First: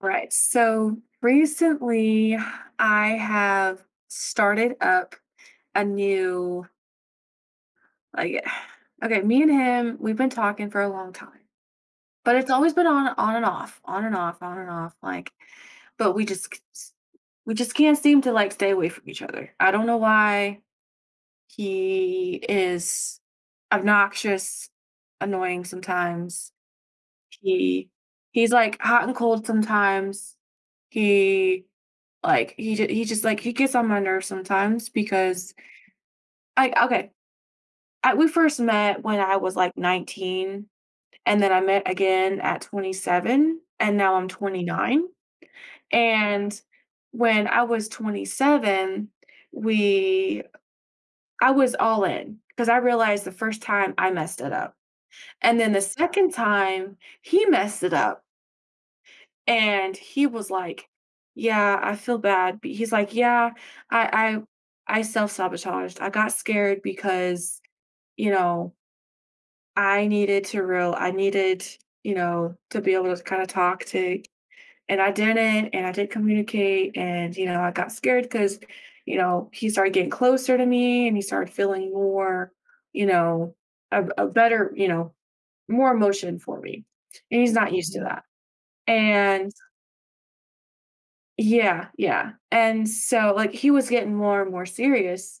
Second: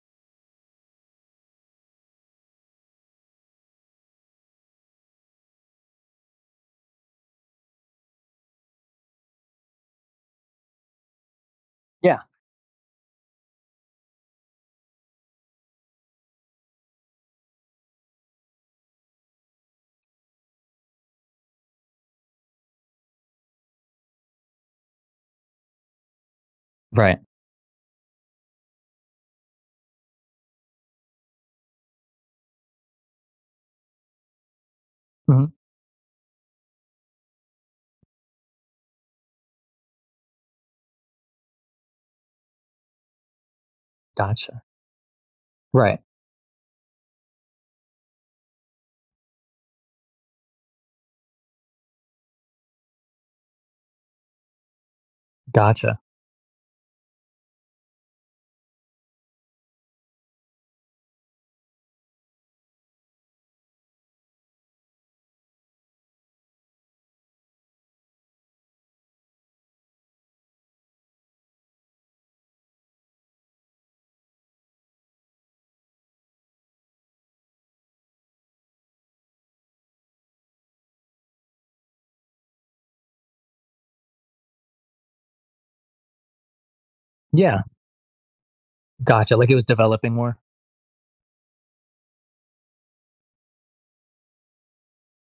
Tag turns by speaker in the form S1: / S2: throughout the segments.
S1: Right. So recently I have started up a new like okay, me and him, we've been talking for a long time.
S2: Yeah.
S1: But it's always been on on and off, like but we just can't seem to like stay away from each other. I don't know why. He is obnoxious, annoying sometimes.
S2: Right.
S1: He he's, like, hot and cold sometimes. He, he just, like, he gets on my nerves sometimes
S2: Mhm.
S1: because, like, okay, I we first met when I was, like, 19, and then I met again at 27, and now I'm
S2: Gotcha.
S1: 29.
S2: Right.
S1: And when I was 27, we I was all in because I realized the first time I messed it up, and then the
S2: Gotcha.
S1: second time, he messed it up. And he was like, "Yeah, I feel bad." But he's like, "Yeah, I I self-sabotaged. I got scared because, you know, I needed, you know, to be able to kind of talk to, and I didn't and I did communicate. And you know, I got scared cuz you know, he started getting closer to me and he started feeling more, you know, a better, you know, more emotion for me. And he's
S2: Yeah.
S1: not used to, mhm, that.
S2: Gotcha, like,
S1: And
S2: it was developing more.
S1: yeah, yeah. And so like he was getting more and more serious.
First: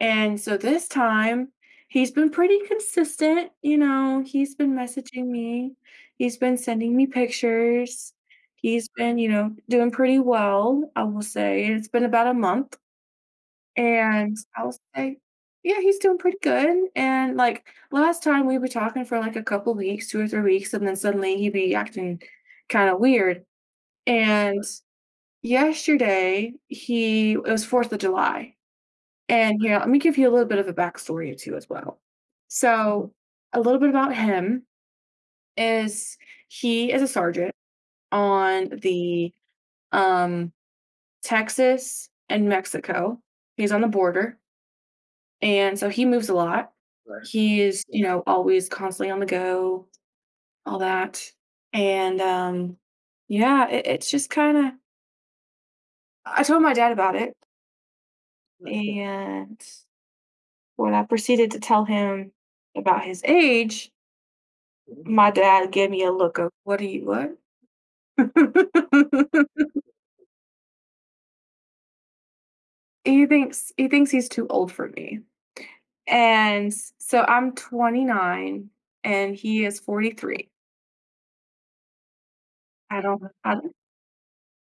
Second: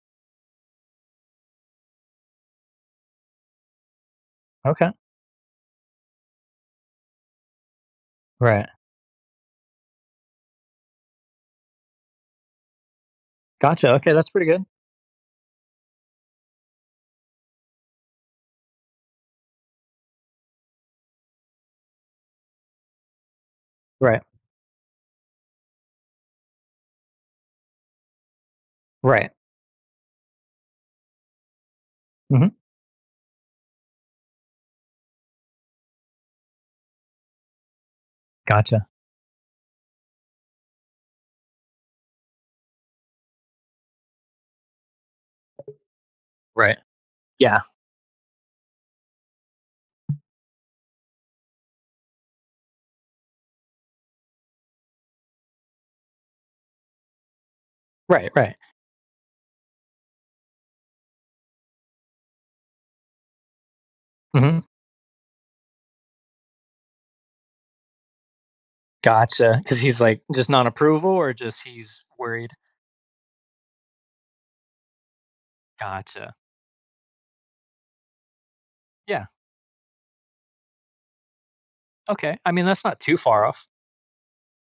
S1: And so this time he's been pretty consistent. You know, he's been
S2: Okay.
S1: messaging me, he's been sending me pictures.
S2: Right.
S1: He's been, you know, doing pretty well, I will say. It's been about a month,
S2: Gotcha, okay, that's
S1: and
S2: pretty good.
S1: I'll say yeah, he's doing pretty good. And like last time we were talking for like a couple weeks, 2 or 3 weeks, and then suddenly he'd be acting kind of weird.
S2: Right.
S1: And yesterday, he it was 4th of July,
S2: Right.
S1: and here, let me give you a little bit of a backstory too as well. Mhm.
S2: Mhm.
S1: So, a little bit about him is he is a sergeant on
S2: Gotcha.
S1: the, um, Texas and Mexico. He's on the border, and so he moves a lot.
S2: Right.
S1: Right.
S2: Yeah.
S1: He is, yeah, you know, always constantly on the go, all that, and, yeah, it it's just kinda, I told my dad about it.
S2: Right, right.
S1: Right. And when I proceeded to tell him about his age,
S2: Mhm.
S1: my dad gave me a look of, "What do you what?"
S2: Because he's, like, just non-approval, or just he's worried?
S1: He thinks he's too old for me,
S2: Gotcha.
S1: and so I'm 29
S2: Yeah.
S1: and he is 43.
S2: Okay. I mean, that's not too far
S1: I
S2: off.
S1: don't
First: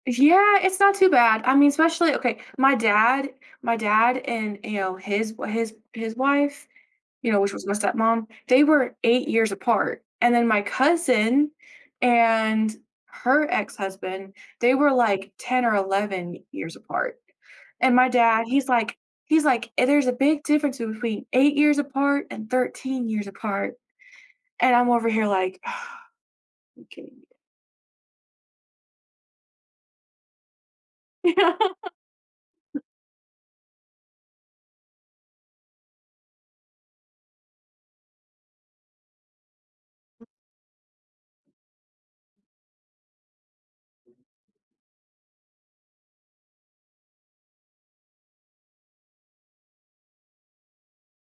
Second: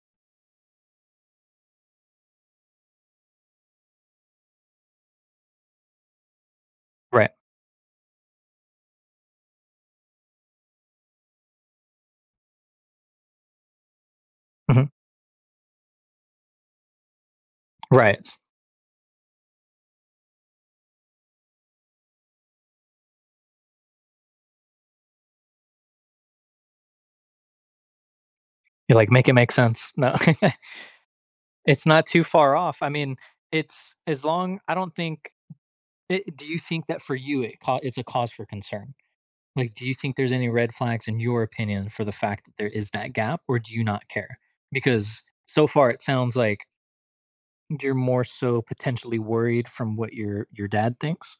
S1: Yeah, it's not too bad. I mean, especially okay, my dad and, you know, his wife,
S2: Right.
S1: you know, which was my stepmom, they were 8 years apart. And then my cousin and her ex-husband, they
S2: Mhm.
S1: were, like, 10 or 11 years apart. And my
S2: Right. S
S1: dad, he's like, "Eh, there's a big difference between 8 years apart and 13 years apart." And I'm over here like, "Are you kidding
S2: you're like, "Make it make sense." No.
S1: me?"
S2: It's not too far off. I mean, it's as long I don't think I do you think that for you, it's a cause for concern? Like, do you think there's any red flags in your opinion for the fact that there is that gap, or do you not care? Because so far it sounds like you're more so potentially worried from what your dad thinks.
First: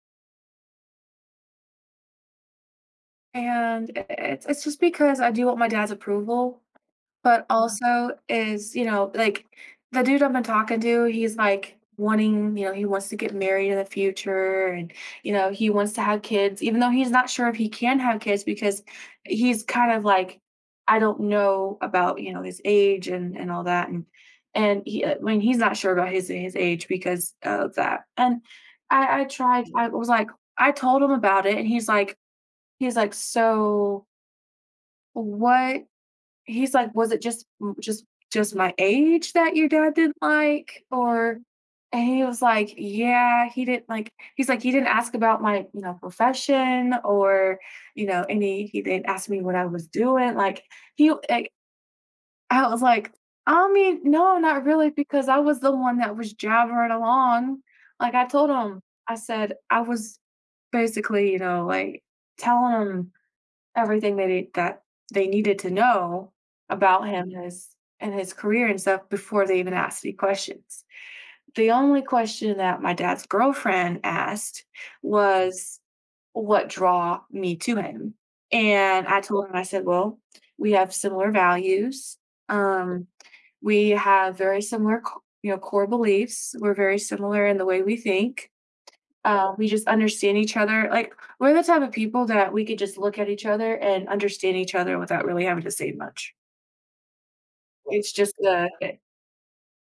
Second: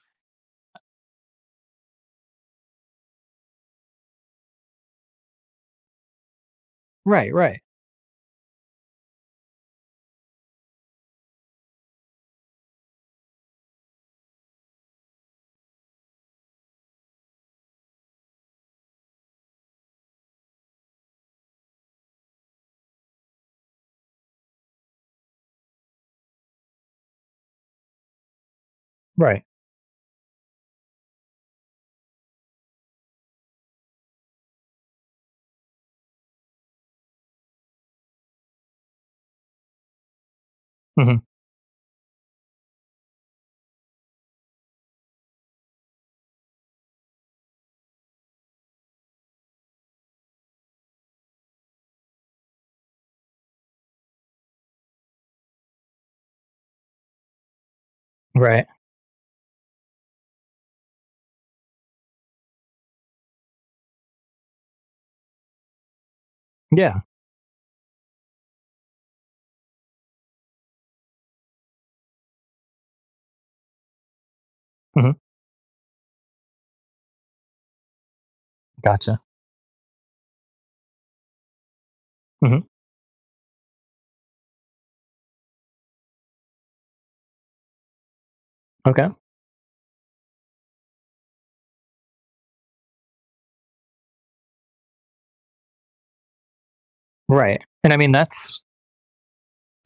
S1: And it's just because I do want my dad's approval.
S2: Right,
S1: But, mm,
S2: right,
S1: also is, you know, like, the dude I've been talking to, he's, like, wanting, you know, he wants to get married in the future, and, you know, he wants to have kids, even though he's not sure if he can have kids because he's kind of like, "I don't know about, you know, his age and all that," and he I mean, he's not sure about his age because of that. And I
S2: right,
S1: tried, mm, I was like, I told him about it, and he's like, "So, what? Was it just just my age that your dad didn't like?"
S2: hmm,
S1: Or, and he was like, "Yeah, he didn't like," he's like, "He didn't ask about my, you know, profession or, you know, any, he didn't ask me what I was doing." Like, he like, I was like, "I mean, no, not really, because I was the one that was jabbering along." Like, I told
S2: right.
S1: him, I said I was basically, you know, like, telling him everything that it that they needed to know
S2: Yeah,
S1: about him and his career and stuff before they even asked any questions. The only question that my dad's girlfriend asked
S2: mhm,
S1: was what draw me to him. And I
S2: gotcha.
S1: told him, I said, well, we have similar values.
S2: Mhm,
S1: Um, we have very similar, you know, core beliefs. We're very similar in the way we think.
S2: okay,
S1: Uh, we just understand each other. Like we're the type of people that we could just look at each other and understand each other without really having to say much.
S2: right, and
S1: Right.
S2: I mean that's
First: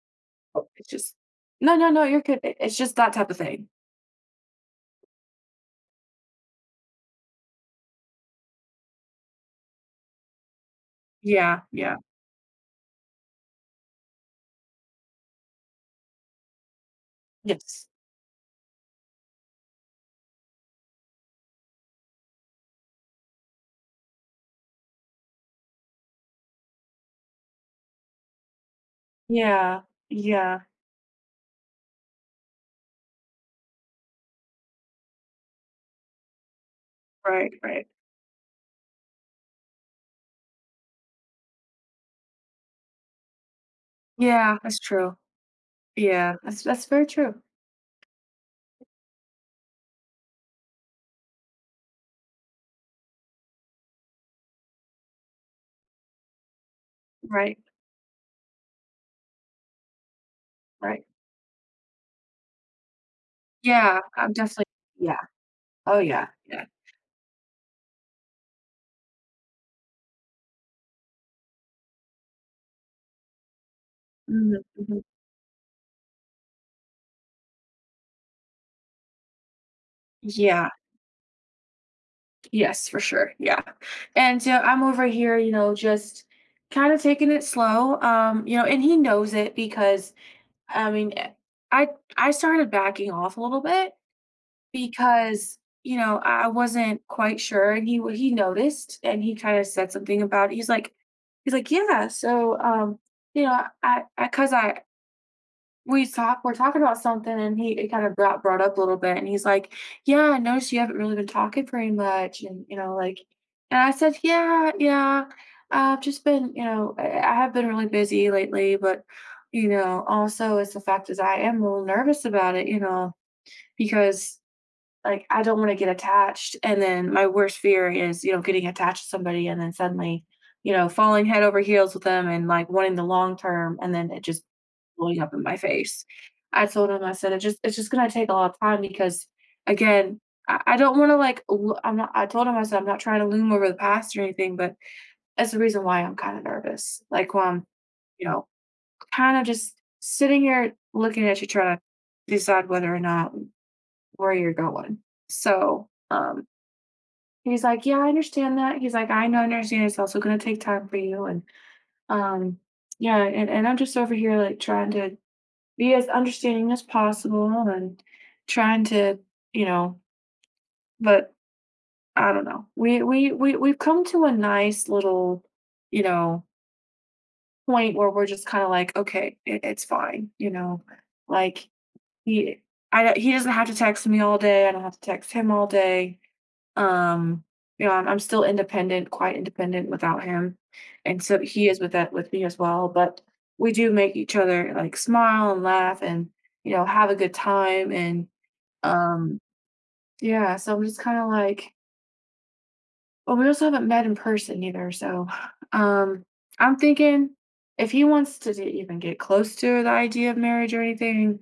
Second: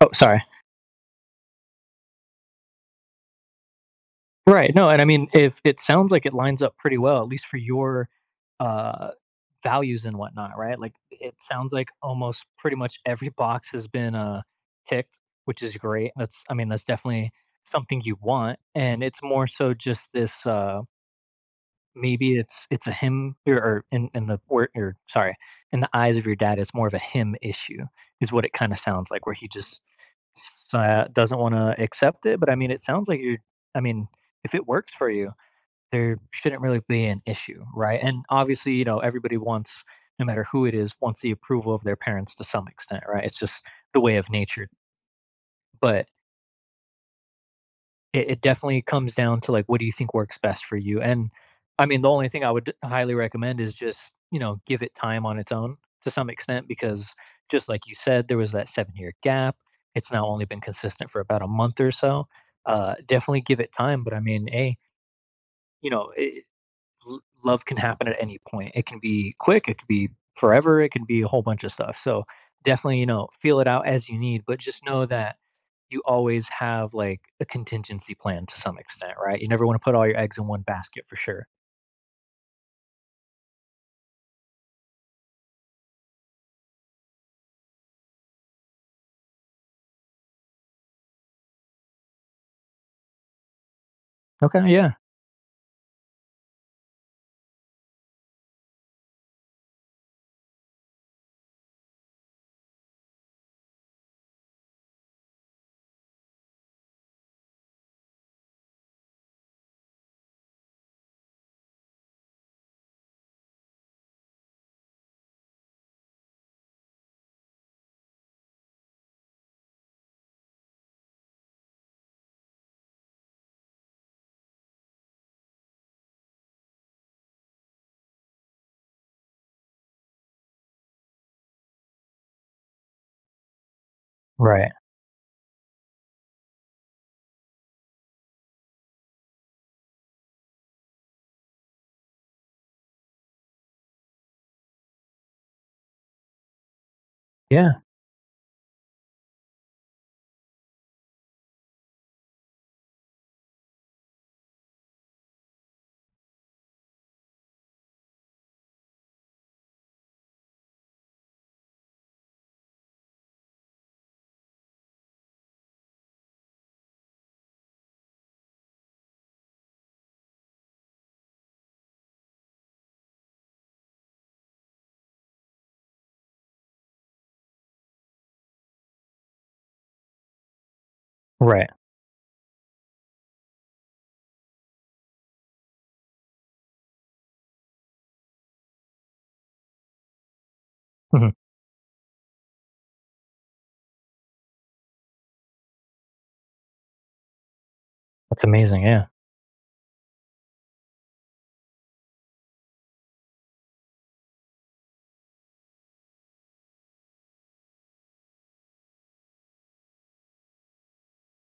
S2: oh, sorry.
S1: It's just, no, no, no. You're good. It- It's just that type of thing.
S2: Right, no, and I mean, if it sounds like it lines up pretty well, at least for your, uh, values and whatnot, right? Like, it
S1: Yeah,
S2: sounds like
S1: yeah.
S2: almost pretty much every box has been, ticked, which is great. That's I mean, that's definitely
S1: Yes.
S2: something you want, and it's more so just this, uh. Maybe it's a him or in the wor or sorry, in the eyes of your dad, it's more of a him issue is what it kinda sounds like, where he
S1: Yeah,
S2: just
S1: yeah.
S2: doesn't wanna accept it. But, I mean, it sounds like you're I mean, if it works for you, there shouldn't really be an
S1: Right,
S2: issue,
S1: right.
S2: right? And, obviously, you know, everybody wants, no matter who it is, wants the approval of their parents to some extent, right? It's just the way of
S1: Yeah,
S2: nature,
S1: that's true.
S2: but
S1: Yeah, that's very true.
S2: It definitely comes down to, like, what do you think works best for you? And, I mean, the only thing I would highly recommend is just, you know, give it time on its own to some extent because,
S1: Right,
S2: just like you said, there was that 7-year gap. It's now only been
S1: right.
S2: consistent for about a month or so. Definitely give it
S1: Yeah,
S2: time, but, I
S1: I'm
S2: mean,
S1: definitely.
S2: hey,
S1: Yeah.
S2: you
S1: Oh
S2: know, I
S1: yeah. Yeah.
S2: l love can happen at any point. It can be quick, it could be forever, it can be a whole bunch of stuff. So definitely, you know, feel it out as you need, but
S1: Hmm.
S2: just know that you always have, like, a contingency plan to some extent, right? You never want to put all your eggs in one
S1: Yeah.
S2: basket, for sure.
S1: Yes, for sure. Yeah. And I'm over here, you know, just kind of taking it slow. You know, and he knows it because, I mean, eh, I I started backing off a little bit
S2: Okay, yeah.
S1: because, you know, I wasn't quite sure and he noticed and he kind of said something about it. He's like, "Yeah, so you know, I cuz I we talk we're talking about something and he, it kind of brought up a little bit, and he's like, yeah, I noticed you haven't really been talking very much, and you know, like." And I said, yeah, yeah. I've just been, you know, I have been really busy lately, but, you know, also it's the fact is I am a little nervous about it, you know, because like I don't want to get attached and then my worst fear is, you know, getting attached to somebody and then suddenly, you know, falling head over heels with them and like wanting the long term and then it just
S2: Right.
S1: blowing up in my face. I told him, I said, " it's just gonna take a lot of time because, again, I don't wanna, like, loo—" I'm not I told him, I said, "I'm not trying to loom over the past or anything, but that's the reason why I'm kinda nervous." Like,
S2: Yeah.
S1: you know, kinda just sitting here looking at you trying to decide whether or not where you're going. So, he's like, "Yeah, I understand that." He's like, "I know, I understand it's also gonna take time for you," and, um, yeah, and I'm just over here, like, trying to be as understanding as possible and trying to, you know, but I don't know. We we've come to a nice little, you know, point where we're just kind of like, okay, it's fine, you know, like,
S2: Right.
S1: he I don't, he doesn't have to text me all day. I don't have to text him all day. Um, you know, I'm still independent, quite independent without him, and
S2: Mhm.
S1: so he is with that with me as well. But we do make each other like smile and laugh and you know have a good time. And
S2: That's amazing. Yeah.
S1: um, yeah, so I'm just kind of like, well, we also haven't met in person either. So, um, I'm thinking if he wants to even get close to the idea of marriage or anything,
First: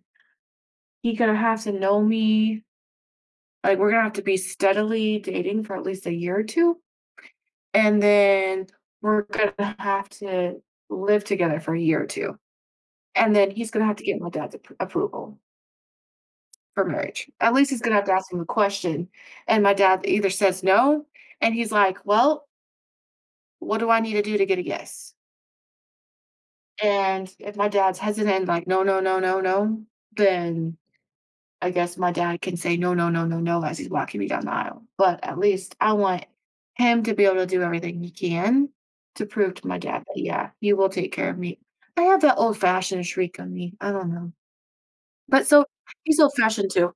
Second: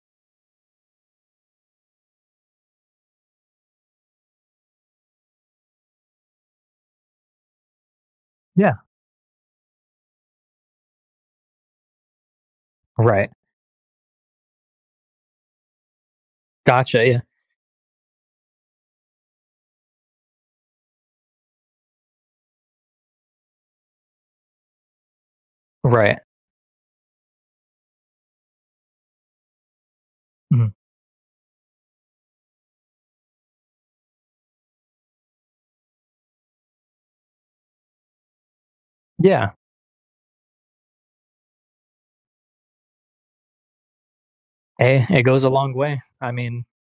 S1: he's gonna have to know me. Like, we're gonna have to be steadily dating for at least a year or 2, and then
S2: Yeah.
S1: we're gonna have to live together for a year or 2,
S2: Right.
S1: and then he's gonna have to get my dad's approval for
S2: Gotcha. Yeah.
S1: marriage. At least he's gonna have to ask him the question, and my dad either says no, and he's like, well, what do I need to do to get a yes?
S2: Right.
S1: And if my dad's hesitant, like, no, no, no, no, no,
S2: Mhm.
S1: then I guess my dad can say no, no, no, no, no as he's walking me down the aisle. But at least I want him to be able to do everything he can to
S2: Yeah.
S1: prove to my dad that, yeah, you will take care of me. I have that old fashioned shriek on me. I don't know.
S2: Hey, it goes
S1: But
S2: a
S1: so
S2: long way.
S1: he's
S2: I
S1: old
S2: mean,
S1: fashioned too.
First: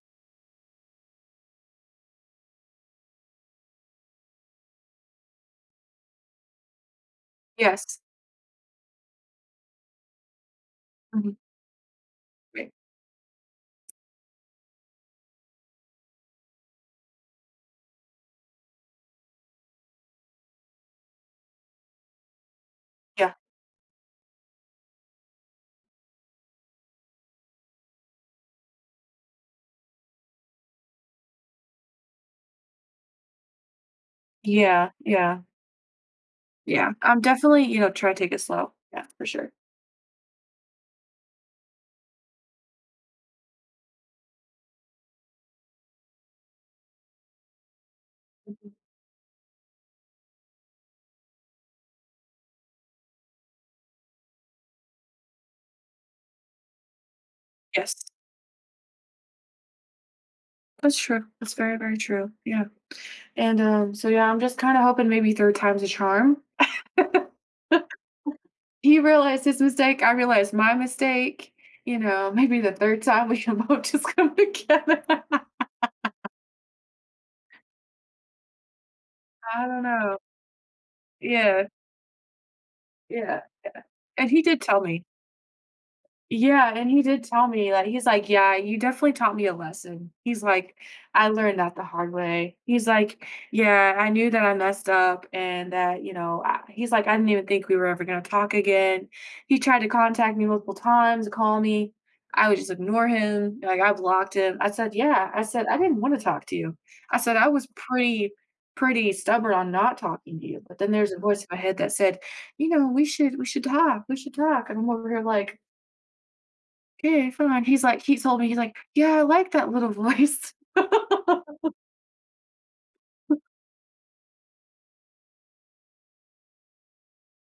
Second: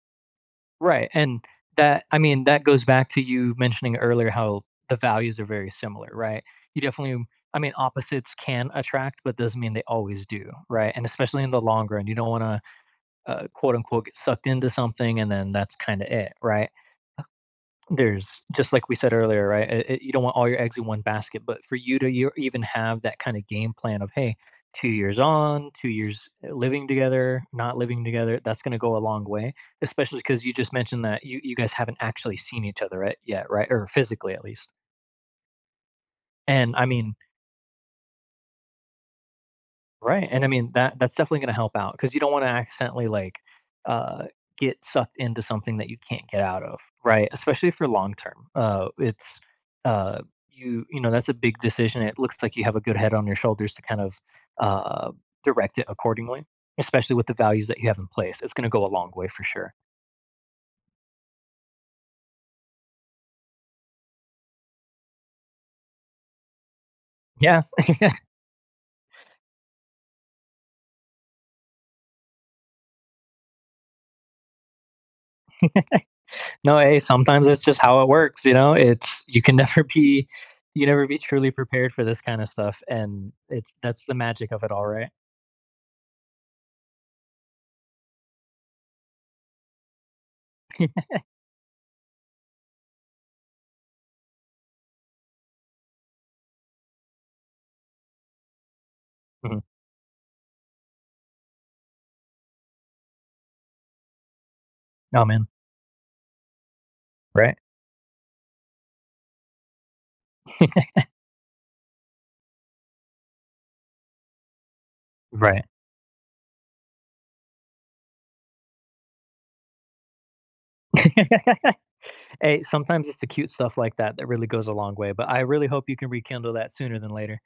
S2: right, and that, I mean, that goes back to you mentioning earlier how the values are very similar, right? You definitely I mean,
S1: Yes.
S2: opposites can attract, but doesn't mean they always do, right? And
S1: Mhm.
S2: especially in the long run, you don't want to,
S1: Right.
S2: quote unquote, get sucked into something, and then that's kind of it, right? There's just, like we said earlier, right? You don't want all your eggs in one basket, but for you to you even have that
S1: Yeah.
S2: kind of game plan of, hey, 2 years on, 2 years living together, not living together, that's going to go a long way, especially because you just mentioned that you guys haven't actually seen each other right, yet, right? Or physically at least.
S1: Yeah. Yeah.
S2: And I
S1: Yeah.
S2: mean,
S1: I'm definitely, you know, try to take it slow. Yeah, for sure.
S2: right, and I mean, that's definitely gonna help out because you don't wanna accidentally, like, uh, get sucked into something that you can't get out of, right? Especially for long term.
S1: Mhm.
S2: Uh, you know, that's a big decision. It looks like you have a good head on your shoulders to kind of, uh, direct it accordingly, especially with the values that you
S1: Yes.
S2: have in place. It's gonna go a long way for sure.
S1: That's true. That's very, very true. Yeah. And so yeah, I'm just kind of hoping maybe third time's a charm.
S2: Yeah.
S1: He realized his mistake. I realized my mistake. You know, maybe the third time we can both just come together. I
S2: No, hey, sometimes it's just how it works, you know? It's you can
S1: don't
S2: never
S1: know.
S2: be you never be truly
S1: Yeah.
S2: prepared for this kinda stuff, and
S1: Yeah.
S2: it's that's the
S1: And he
S2: magic
S1: did
S2: of it
S1: tell
S2: all,
S1: me.
S2: right?
S1: Yeah, and he did tell me that, he's like, "Yeah, you definitely taught me a lesson." He's like, "I learned that the hard way." He's like, "Yeah, I knew that I messed up and that, you know, I," he's like, "I didn't even think we were ever going to talk again." He tried to contact me multiple times, call me. I would just ignore him. Like I blocked him. I said,
S2: Oh,
S1: "Yeah." I
S2: man.
S1: said, "I didn't want to talk to you." I said, "I
S2: Right.
S1: was pretty pretty stubborn on not talking to you." But then there's a voice in my head that said, "You know, we should talk. We should talk." And I'm over here like,
S2: Right.
S1: "Okay, fine." He told me, he's like, "Yeah, I like that little voice."
S2: Hey, sometimes it's the cute stuff like that that really goes a long way, but I really hope you can rekindle that sooner than later.